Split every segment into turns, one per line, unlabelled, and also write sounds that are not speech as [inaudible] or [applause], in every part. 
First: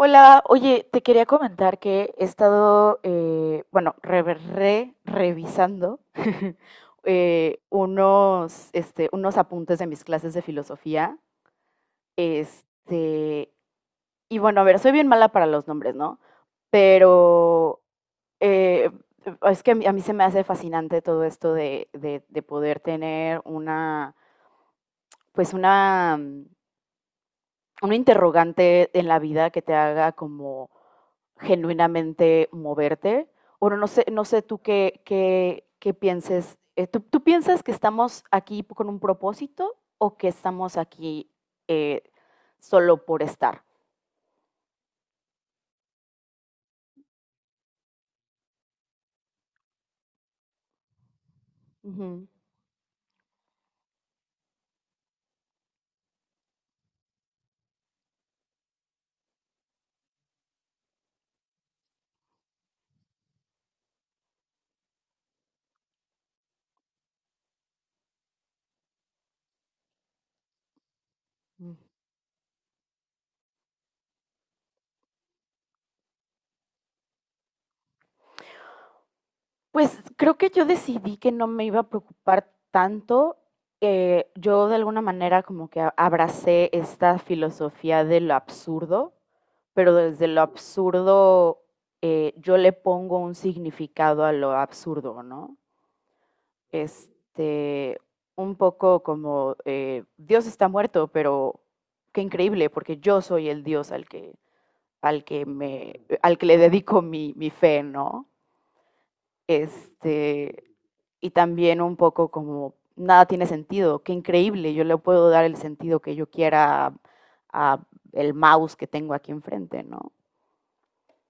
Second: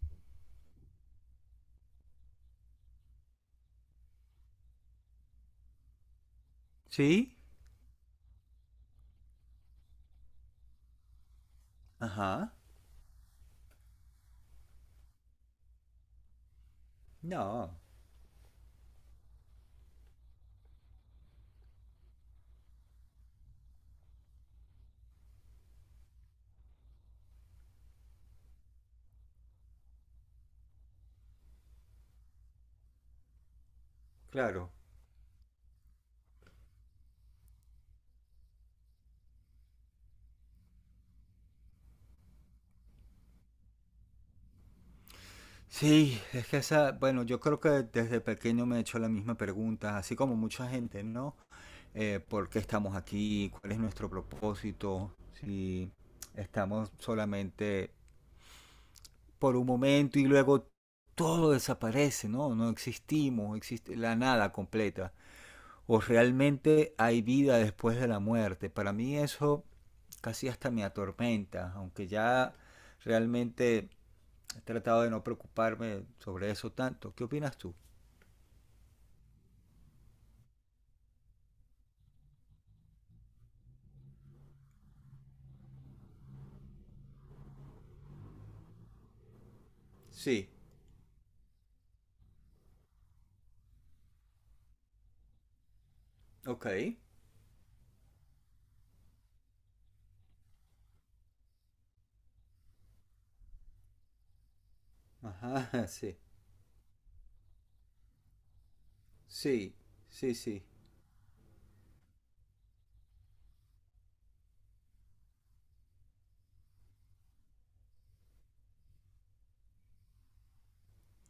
Hola, oye, te quería comentar que he estado, bueno, revisando [laughs]
¿Sí?
unos, unos apuntes de mis clases de filosofía.
Ajá.
Este, y bueno, a ver, soy bien mala para los nombres, ¿no?
No,
Pero eh, es que a mí se me hace fascinante todo esto de, de poder tener una, pues una un interrogante en la vida que te haga como genuinamente moverte. Bueno, no sé, no sé tú
claro.
qué pienses. Tú piensas que estamos aquí con un propósito o que estamos aquí eh, solo por estar?
Sí, es que esa, bueno, yo creo que desde pequeño me he hecho la misma pregunta, así como mucha gente, ¿no?
Ujú.
¿Por qué estamos aquí? ¿Cuál es nuestro propósito? Si estamos solamente por un momento y luego todo desaparece, ¿no? No existimos, existe la nada completa, o realmente hay vida después de la muerte. Para mí eso casi hasta me atormenta, aunque ya realmente he tratado de no preocuparme sobre eso tanto. ¿Qué opinas tú?
Pues, creo que yo decidí que no me iba a preocupar tanto, yo de alguna manera como que a abracé esta filosofía de lo absurdo, pero desde lo
Sí,
absurdo, yo le pongo un significado a lo absurdo, ¿no?
ok.
Este, un poco como, Dios está muerto, pero qué increíble, porque yo soy el Dios al que
Ajá, [laughs]
me
sí.
al que le dedico mi fe, ¿no?
Sí, sí,
Este,
sí.
y también un poco como nada tiene sentido, qué increíble, yo le puedo dar el sentido que yo quiera a el mouse que tengo aquí enfrente, ¿no?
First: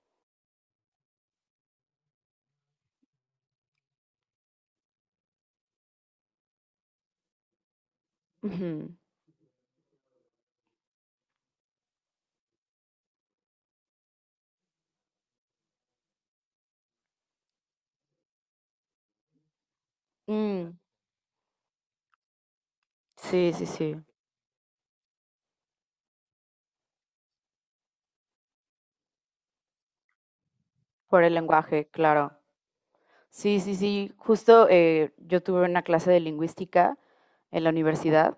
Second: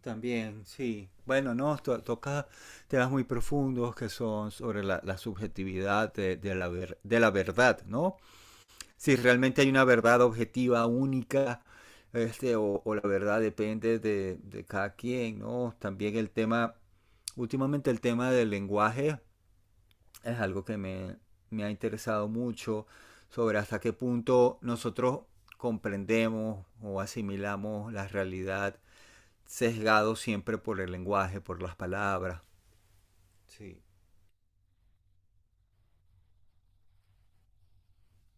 También, sí. Bueno, no, to toca temas muy profundos que son sobre la subjetividad de la ver de la verdad, ¿no?
Ujú.
Si realmente hay una verdad objetiva, única, este, o la verdad depende de cada quien, ¿no? También últimamente el tema del lenguaje es algo que
Mm,
me ha interesado mucho,
sí,
sobre
sí,
hasta qué
sí,
punto nosotros comprendemos o asimilamos la realidad sesgado siempre por el
por el
lenguaje, por las
lenguaje, claro.
palabras.
Sí, sí,
Sí.
sí. Justo yo tuve una clase de lingüística en la universidad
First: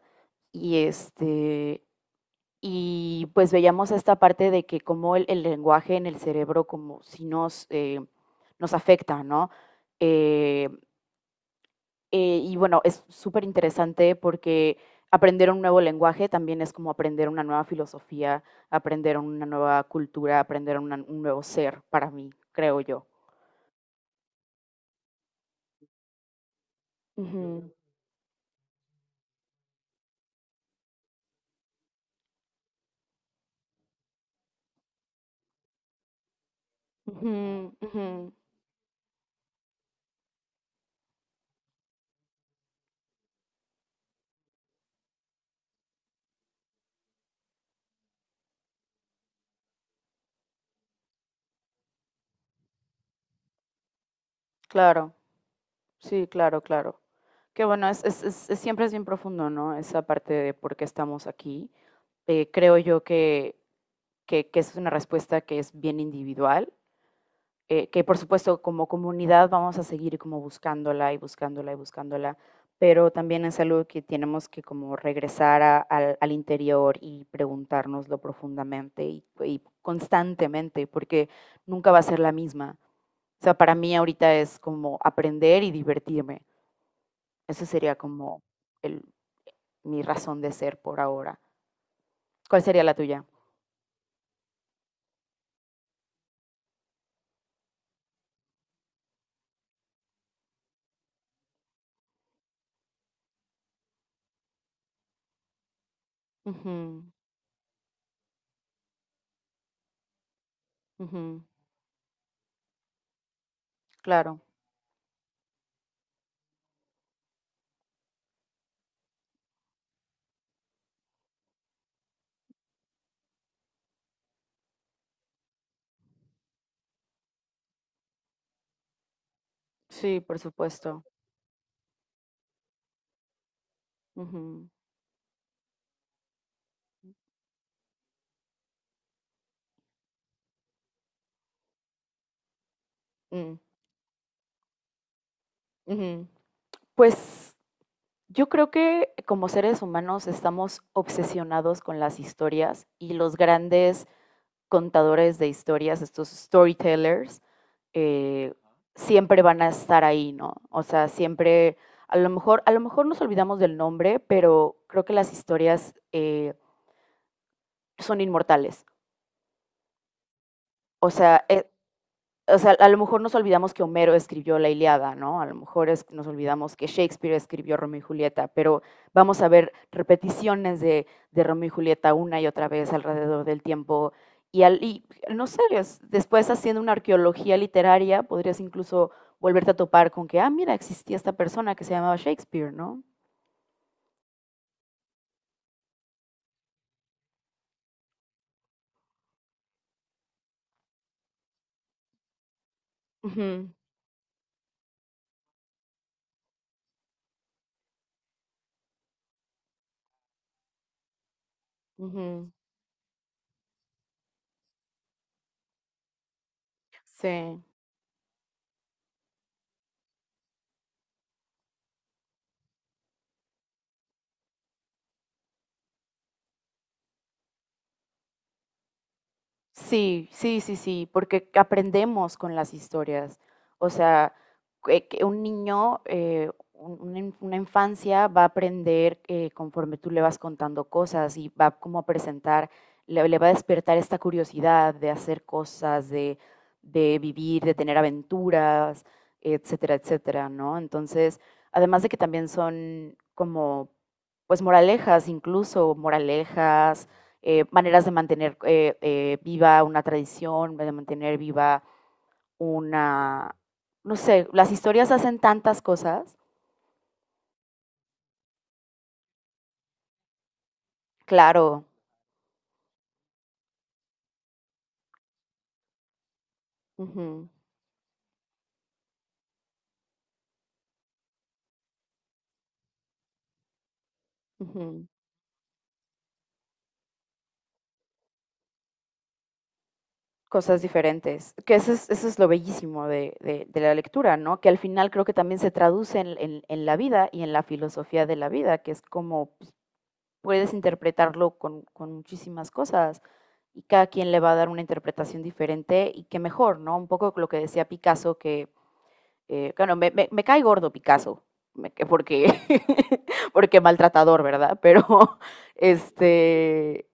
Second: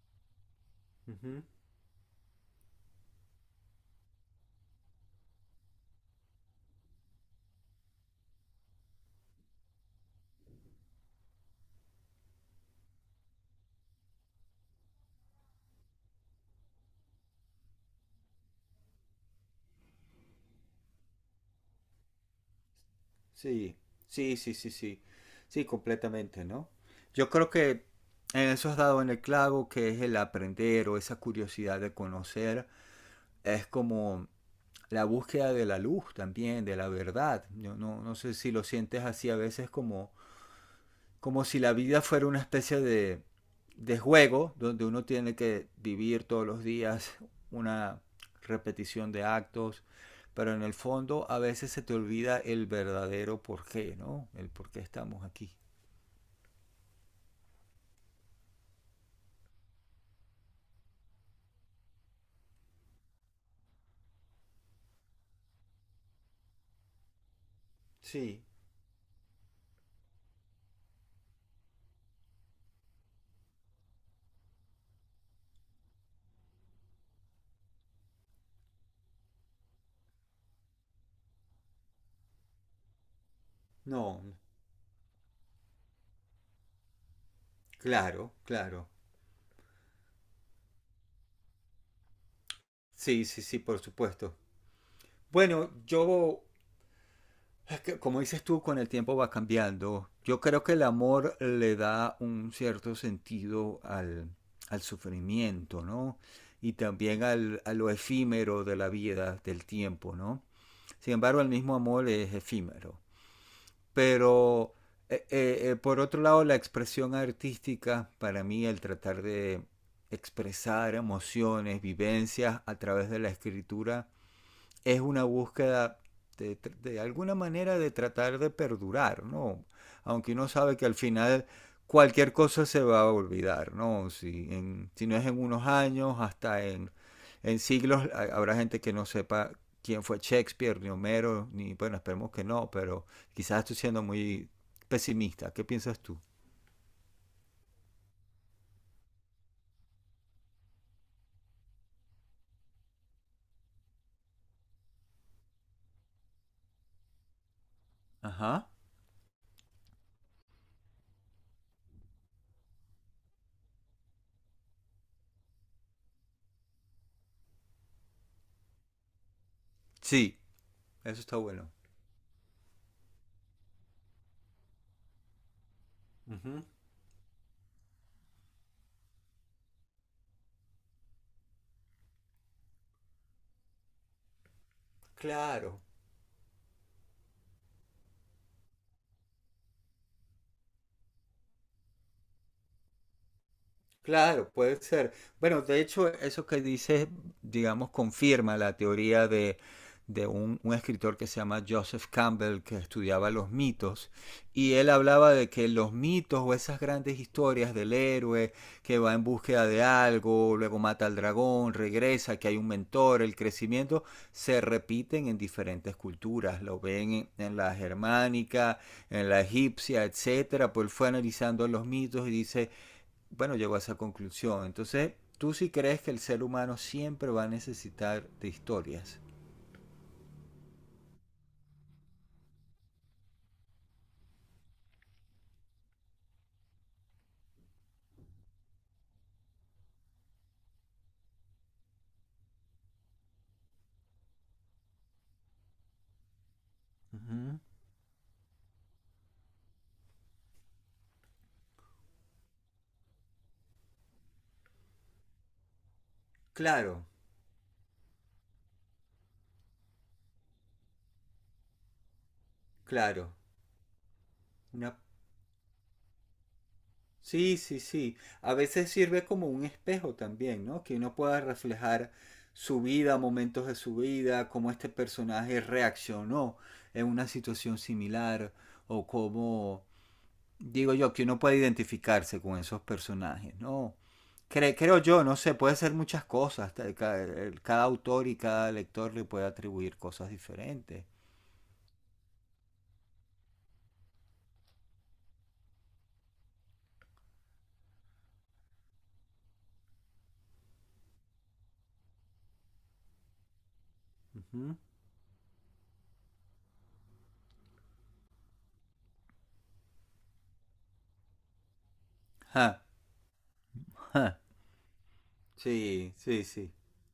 y
Ujú.
y pues veíamos esta parte de que cómo el lenguaje en el cerebro, como si nos, nos afecta, ¿no? Eh, y bueno, es súper interesante porque aprender un nuevo lenguaje también es como aprender una nueva filosofía, aprender una nueva cultura, aprender un nuevo ser para mí, creo yo.
Sí, sí. Sí, completamente, ¿no? Yo creo
Ujú,
que en eso has dado en el clavo, que es el aprender o esa curiosidad de conocer. Es como la búsqueda de la luz también, de la
ujú,
verdad. Yo no
ujú.
sé si lo sientes así a veces, como como si la vida fuera una especie de juego donde uno tiene que vivir todos los días una repetición de actos, pero en el fondo a veces se te olvida el verdadero porqué, ¿no? El por qué
Claro.
estamos aquí.
Sí, claro, claro. Que bueno, siempre es bien profundo, ¿no? Esa parte de por qué estamos aquí. Creo yo que es una respuesta que es bien individual, que por
Sí,
supuesto como comunidad vamos a seguir como buscándola y buscándola y buscándola, pero también es algo que tenemos que como regresar al interior y preguntárnoslo profundamente y constantemente, porque nunca va a ser la misma. O sea, para mí
no,
ahorita es como aprender y divertirme, eso sería
claro,
como
claro.
el, mi razón de ser por ahora. ¿Cuál sería la tuya?
Sí, sí, sí, por supuesto. Bueno, yo, como dices tú, con el tiempo va cambiando. Yo creo que el amor le da un cierto sentido al sufrimiento, ¿no? Y
Ujú,
también a lo efímero de la vida, del tiempo, ¿no? Sin embargo,
ujú,
el mismo amor es efímero.
claro,
Pero, por otro lado, la expresión artística, para mí, el tratar de expresar emociones, vivencias a través de la escritura, es una búsqueda de alguna manera de tratar de perdurar, ¿no?
sí,
Aunque
por
uno sabe que al
supuesto.
final cualquier cosa se va a olvidar, ¿no?
Ujú,
Si no es en unos años, en siglos habrá gente que no sepa quién fue Shakespeare, ni Homero, ni bueno, esperemos que no, pero
mm,
quizás estoy siendo muy pesimista. ¿Qué piensas tú?
ujú. Pues yo creo que como seres humanos estamos obsesionados con las historias y los grandes contadores de historias, estos storytellers, eh,
Ajá.
siempre van a estar ahí, ¿no? O sea, siempre, a lo mejor nos olvidamos del nombre, pero creo que las historias son inmortales.
Sí,
O
eso está
sea, eh,
bueno.
o sea, a lo mejor nos olvidamos que Homero escribió la Ilíada, ¿no? A lo mejor es, nos
Uh -huh.
olvidamos que Shakespeare escribió Romeo y Julieta, pero vamos a ver repeticiones de Romeo y Julieta una y otra vez alrededor del tiempo. Y, al, y no sé,
Claro.
después haciendo una arqueología literaria, podrías incluso volverte a topar con que, ah, mira, existía esta persona que se llamaba Shakespeare, ¿no?
Claro, puede ser. Bueno, de hecho, eso que dices, digamos, confirma la teoría de un escritor que se llama Joseph Campbell, que
Uh
estudiaba los
-huh,
mitos, y él hablaba de que los mitos o esas grandes historias del héroe que va en búsqueda de algo, luego mata al dragón,
uh
regresa, que
-huh,
hay un mentor, el crecimiento, se repiten en diferentes culturas. Lo ven en
sí.
la germánica, en la egipcia, etcétera. Pues él fue analizando los mitos y dice, bueno, llegó a esa conclusión. Entonces, tú sí crees que el ser humano siempre va a necesitar de historias.
Sí, sí, sí, sí, porque aprendemos con las historias. O sea, que un niño, una infancia va a aprender conforme tú le vas contando cosas y va como a presentar, le va a despertar esta curiosidad de hacer cosas, de
Uh-huh.
vivir, de tener aventuras, etcétera, etcétera, ¿no? Entonces, además de que también son como, pues, moralejas, incluso
Claro,
moralejas maneras de mantener viva una tradición, de mantener viva
claro.
una, no sé, las
Una.
historias hacen tantas cosas,
Sí, sí, sí. A veces sirve como un espejo también, ¿no? Que uno pueda
claro,
reflejar su vida, momentos de su vida, cómo este personaje reaccionó en una
ujú,
situación similar, o cómo, digo yo, que uno puede identificarse con esos personajes, ¿no? Creo
ujú,
yo, no sé, puede ser muchas cosas. Cada autor y cada lector le puede atribuir cosas
cosas
diferentes.
diferentes, que eso es lo bellísimo de, de la lectura, ¿no? Que al final creo que también se traduce en, en la vida y en la filosofía de la vida, que es como pues, puedes interpretarlo con muchísimas cosas y cada quien le va a dar
Ujú.
una interpretación diferente y qué mejor, ¿no? Un poco lo que decía Picasso, que bueno, me cae gordo Picasso, porque,
Ja,
[laughs] porque
ja.
maltratador, ¿verdad? Pero, [laughs]
Sí, sí, sí.
este,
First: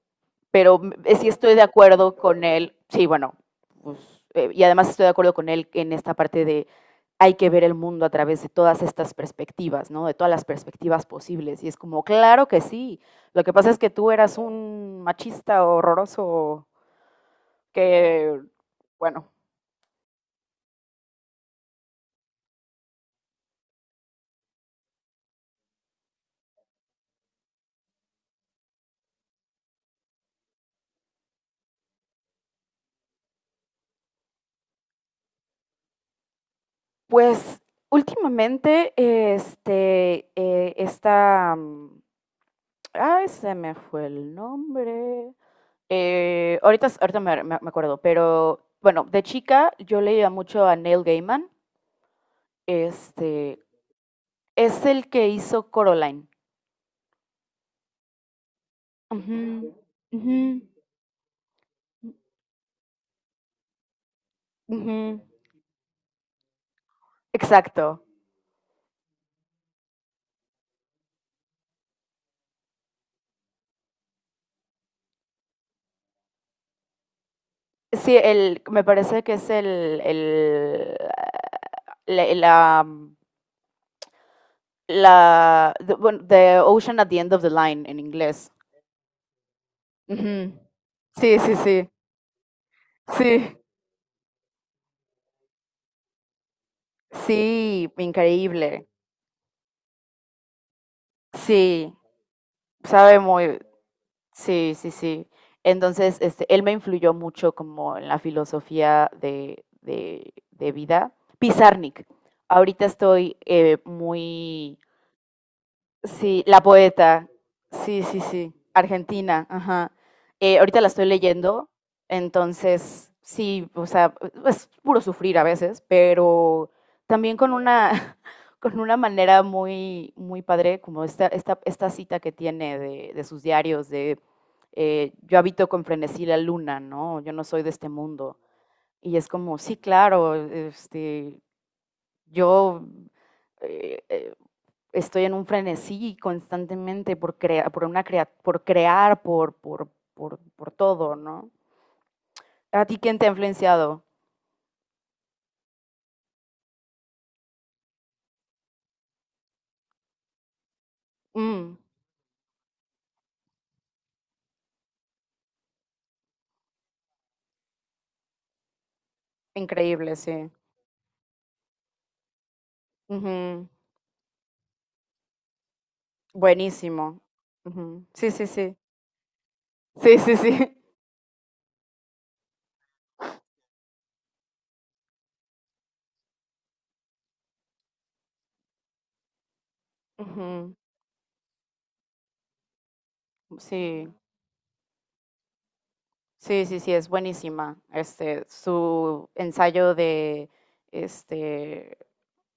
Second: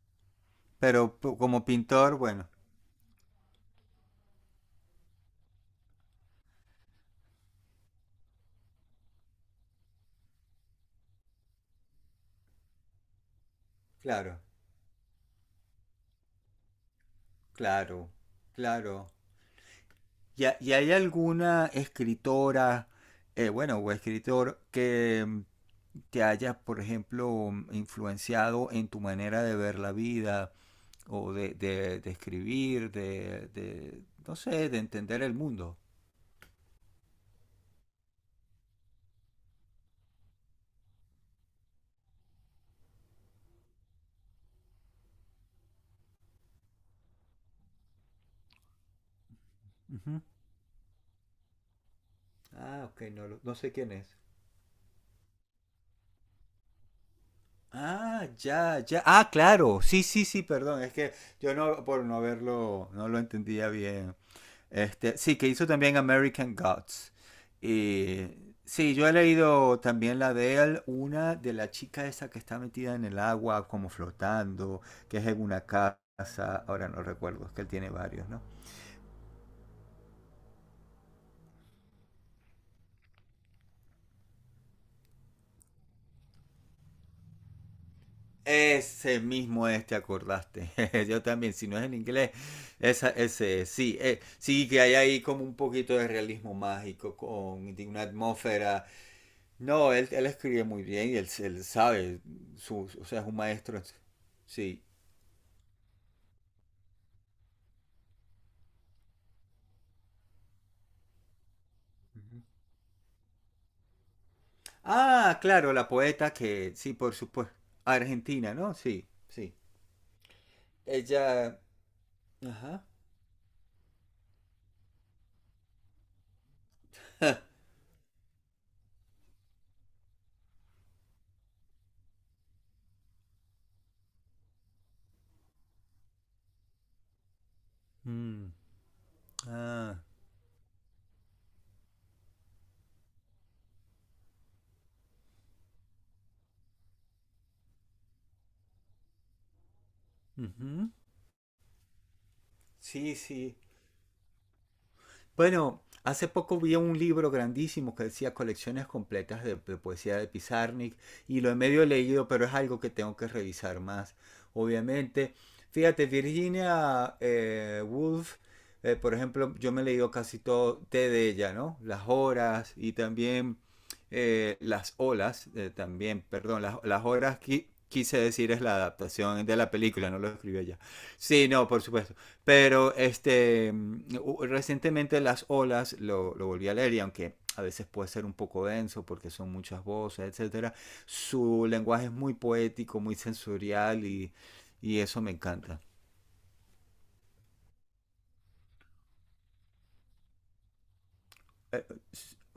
pero
Pero
sí estoy de
como
acuerdo
pintor,
con
bueno,
él, sí, bueno, pues, y además estoy de acuerdo con él en esta parte de hay que ver el mundo a través de todas estas perspectivas, ¿no? De todas las perspectivas posibles. Y es como, claro que sí. Lo que pasa es que tú eras
claro.
un machista horroroso
Claro,
que,
claro.
bueno,
¿Y y hay alguna escritora, bueno, o escritor que te haya, por ejemplo, influenciado en tu manera de ver la vida o de, de escribir, de, no sé, de entender el mundo?
pues últimamente, este, esta, mm, ay, se me fue el nombre. Ahorita me acuerdo, pero bueno, de chica yo
Ujú.
leía mucho a Neil Gaiman.
Ah, ok, no, no
Este,
sé quién es.
es el que hizo Coraline.
Ah, ya, ya. Ah,
Ujú,
claro. Sí, sí,
ujú,
sí, perdón. Es que yo no, por no verlo, no lo entendía bien. Este,
ujú.
sí, que hizo también American Gods.
Exacto.
Y sí, yo he leído también la de él, una de la chica esa que está metida en el agua, como flotando, que es en una casa, ahora no recuerdo, es que él tiene
Sí,
varios, ¿no?
me parece que es el, la, la, la- the, bueno, the Ocean at the End of the Line en inglés.
Ese mismo es, te
Ujú.
acordaste. [laughs] Yo
Sí,
también,
sí,
si no es
sí.
en inglés,
Sí,
ese es. Sí, sí que hay ahí como un poquito de realismo mágico, con de
sí,
una
increíble.
atmósfera. No, él escribe muy bien y él
Sí,
sabe, su, o
sabe
sea, es un
muy,
maestro.
sí,
Sí.
sí, sí. Entonces, este, él me influyó mucho como en la filosofía de vida. Pizarnik.
Ujú.
Ahorita estoy muy
Ah, claro, la poeta
sí, la
que, sí, por
poeta.
supuesto,
Sí, sí, sí.
argentina, ¿no? Sí,
Argentina,
sí.
ajá. Ahorita la estoy
Ella,
leyendo,
ajá.
entonces sí, o sea, es puro sufrir a veces, pero también con una, [laughs] con una manera muy padre, como esta cita que tiene de sus diarios, de yo habito con frenesí la luna, ¿no? Yo no soy de este mundo.
Mm,
Y es como, sí,
ah,
claro, este, yo eh, eh, estoy en un frenesí constantemente por crear,
ujú.
todo, ¿no? ¿A ti
Sí,
quién te ha
sí.
influenciado?
Bueno, hace poco vi un libro grandísimo que decía colecciones completas de poesía de Pizarnik, y lo he
Mm,
medio leído, pero es algo que tengo que revisar más, obviamente. Fíjate, Virginia Woolf, por ejemplo, yo me he leído
increíble,
casi
sí.
todo té de ella, ¿no? Las horas y
Uh
también
-huh.
las olas, también, perdón, las
Buenísimo.
horas
Uh -huh.
quise
Sí, sí,
decir, es
sí.
la adaptación de la película,
Sí,
no lo
sí, sí.
escribió
[laughs]
ella. Sí, no, por supuesto. Pero este, recientemente las olas lo volví a leer, y aunque a veces puede ser un poco denso porque son muchas
Uh
voces,
-huh.
etcétera, su lenguaje es muy poético, muy sensorial,
Sí,
y eso me encanta.
sí, sí, sí, es buenísima. Este, su ensayo de,
Eh,
este,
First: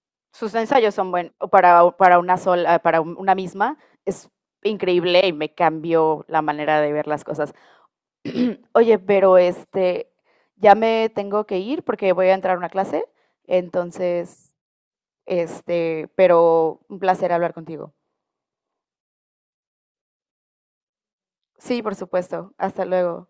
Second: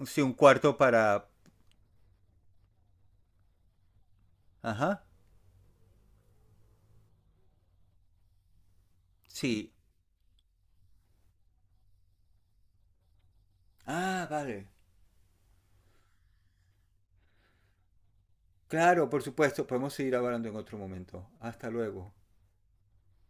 Sí, un
sus
cuarto
ensayos son
para...
buenos para, para una sola, para una misma, es
Ajá,
increíble y me cambió la manera de ver las cosas. [clears throat] Oye, pero
sí.
este, ya me tengo que ir porque voy a entrar a una clase,
Ah,
entonces,
vale.
este, pero un placer hablar contigo.
Claro, por supuesto, podemos seguir hablando en otro momento. Hasta
Sí, por
luego.
supuesto. Hasta luego.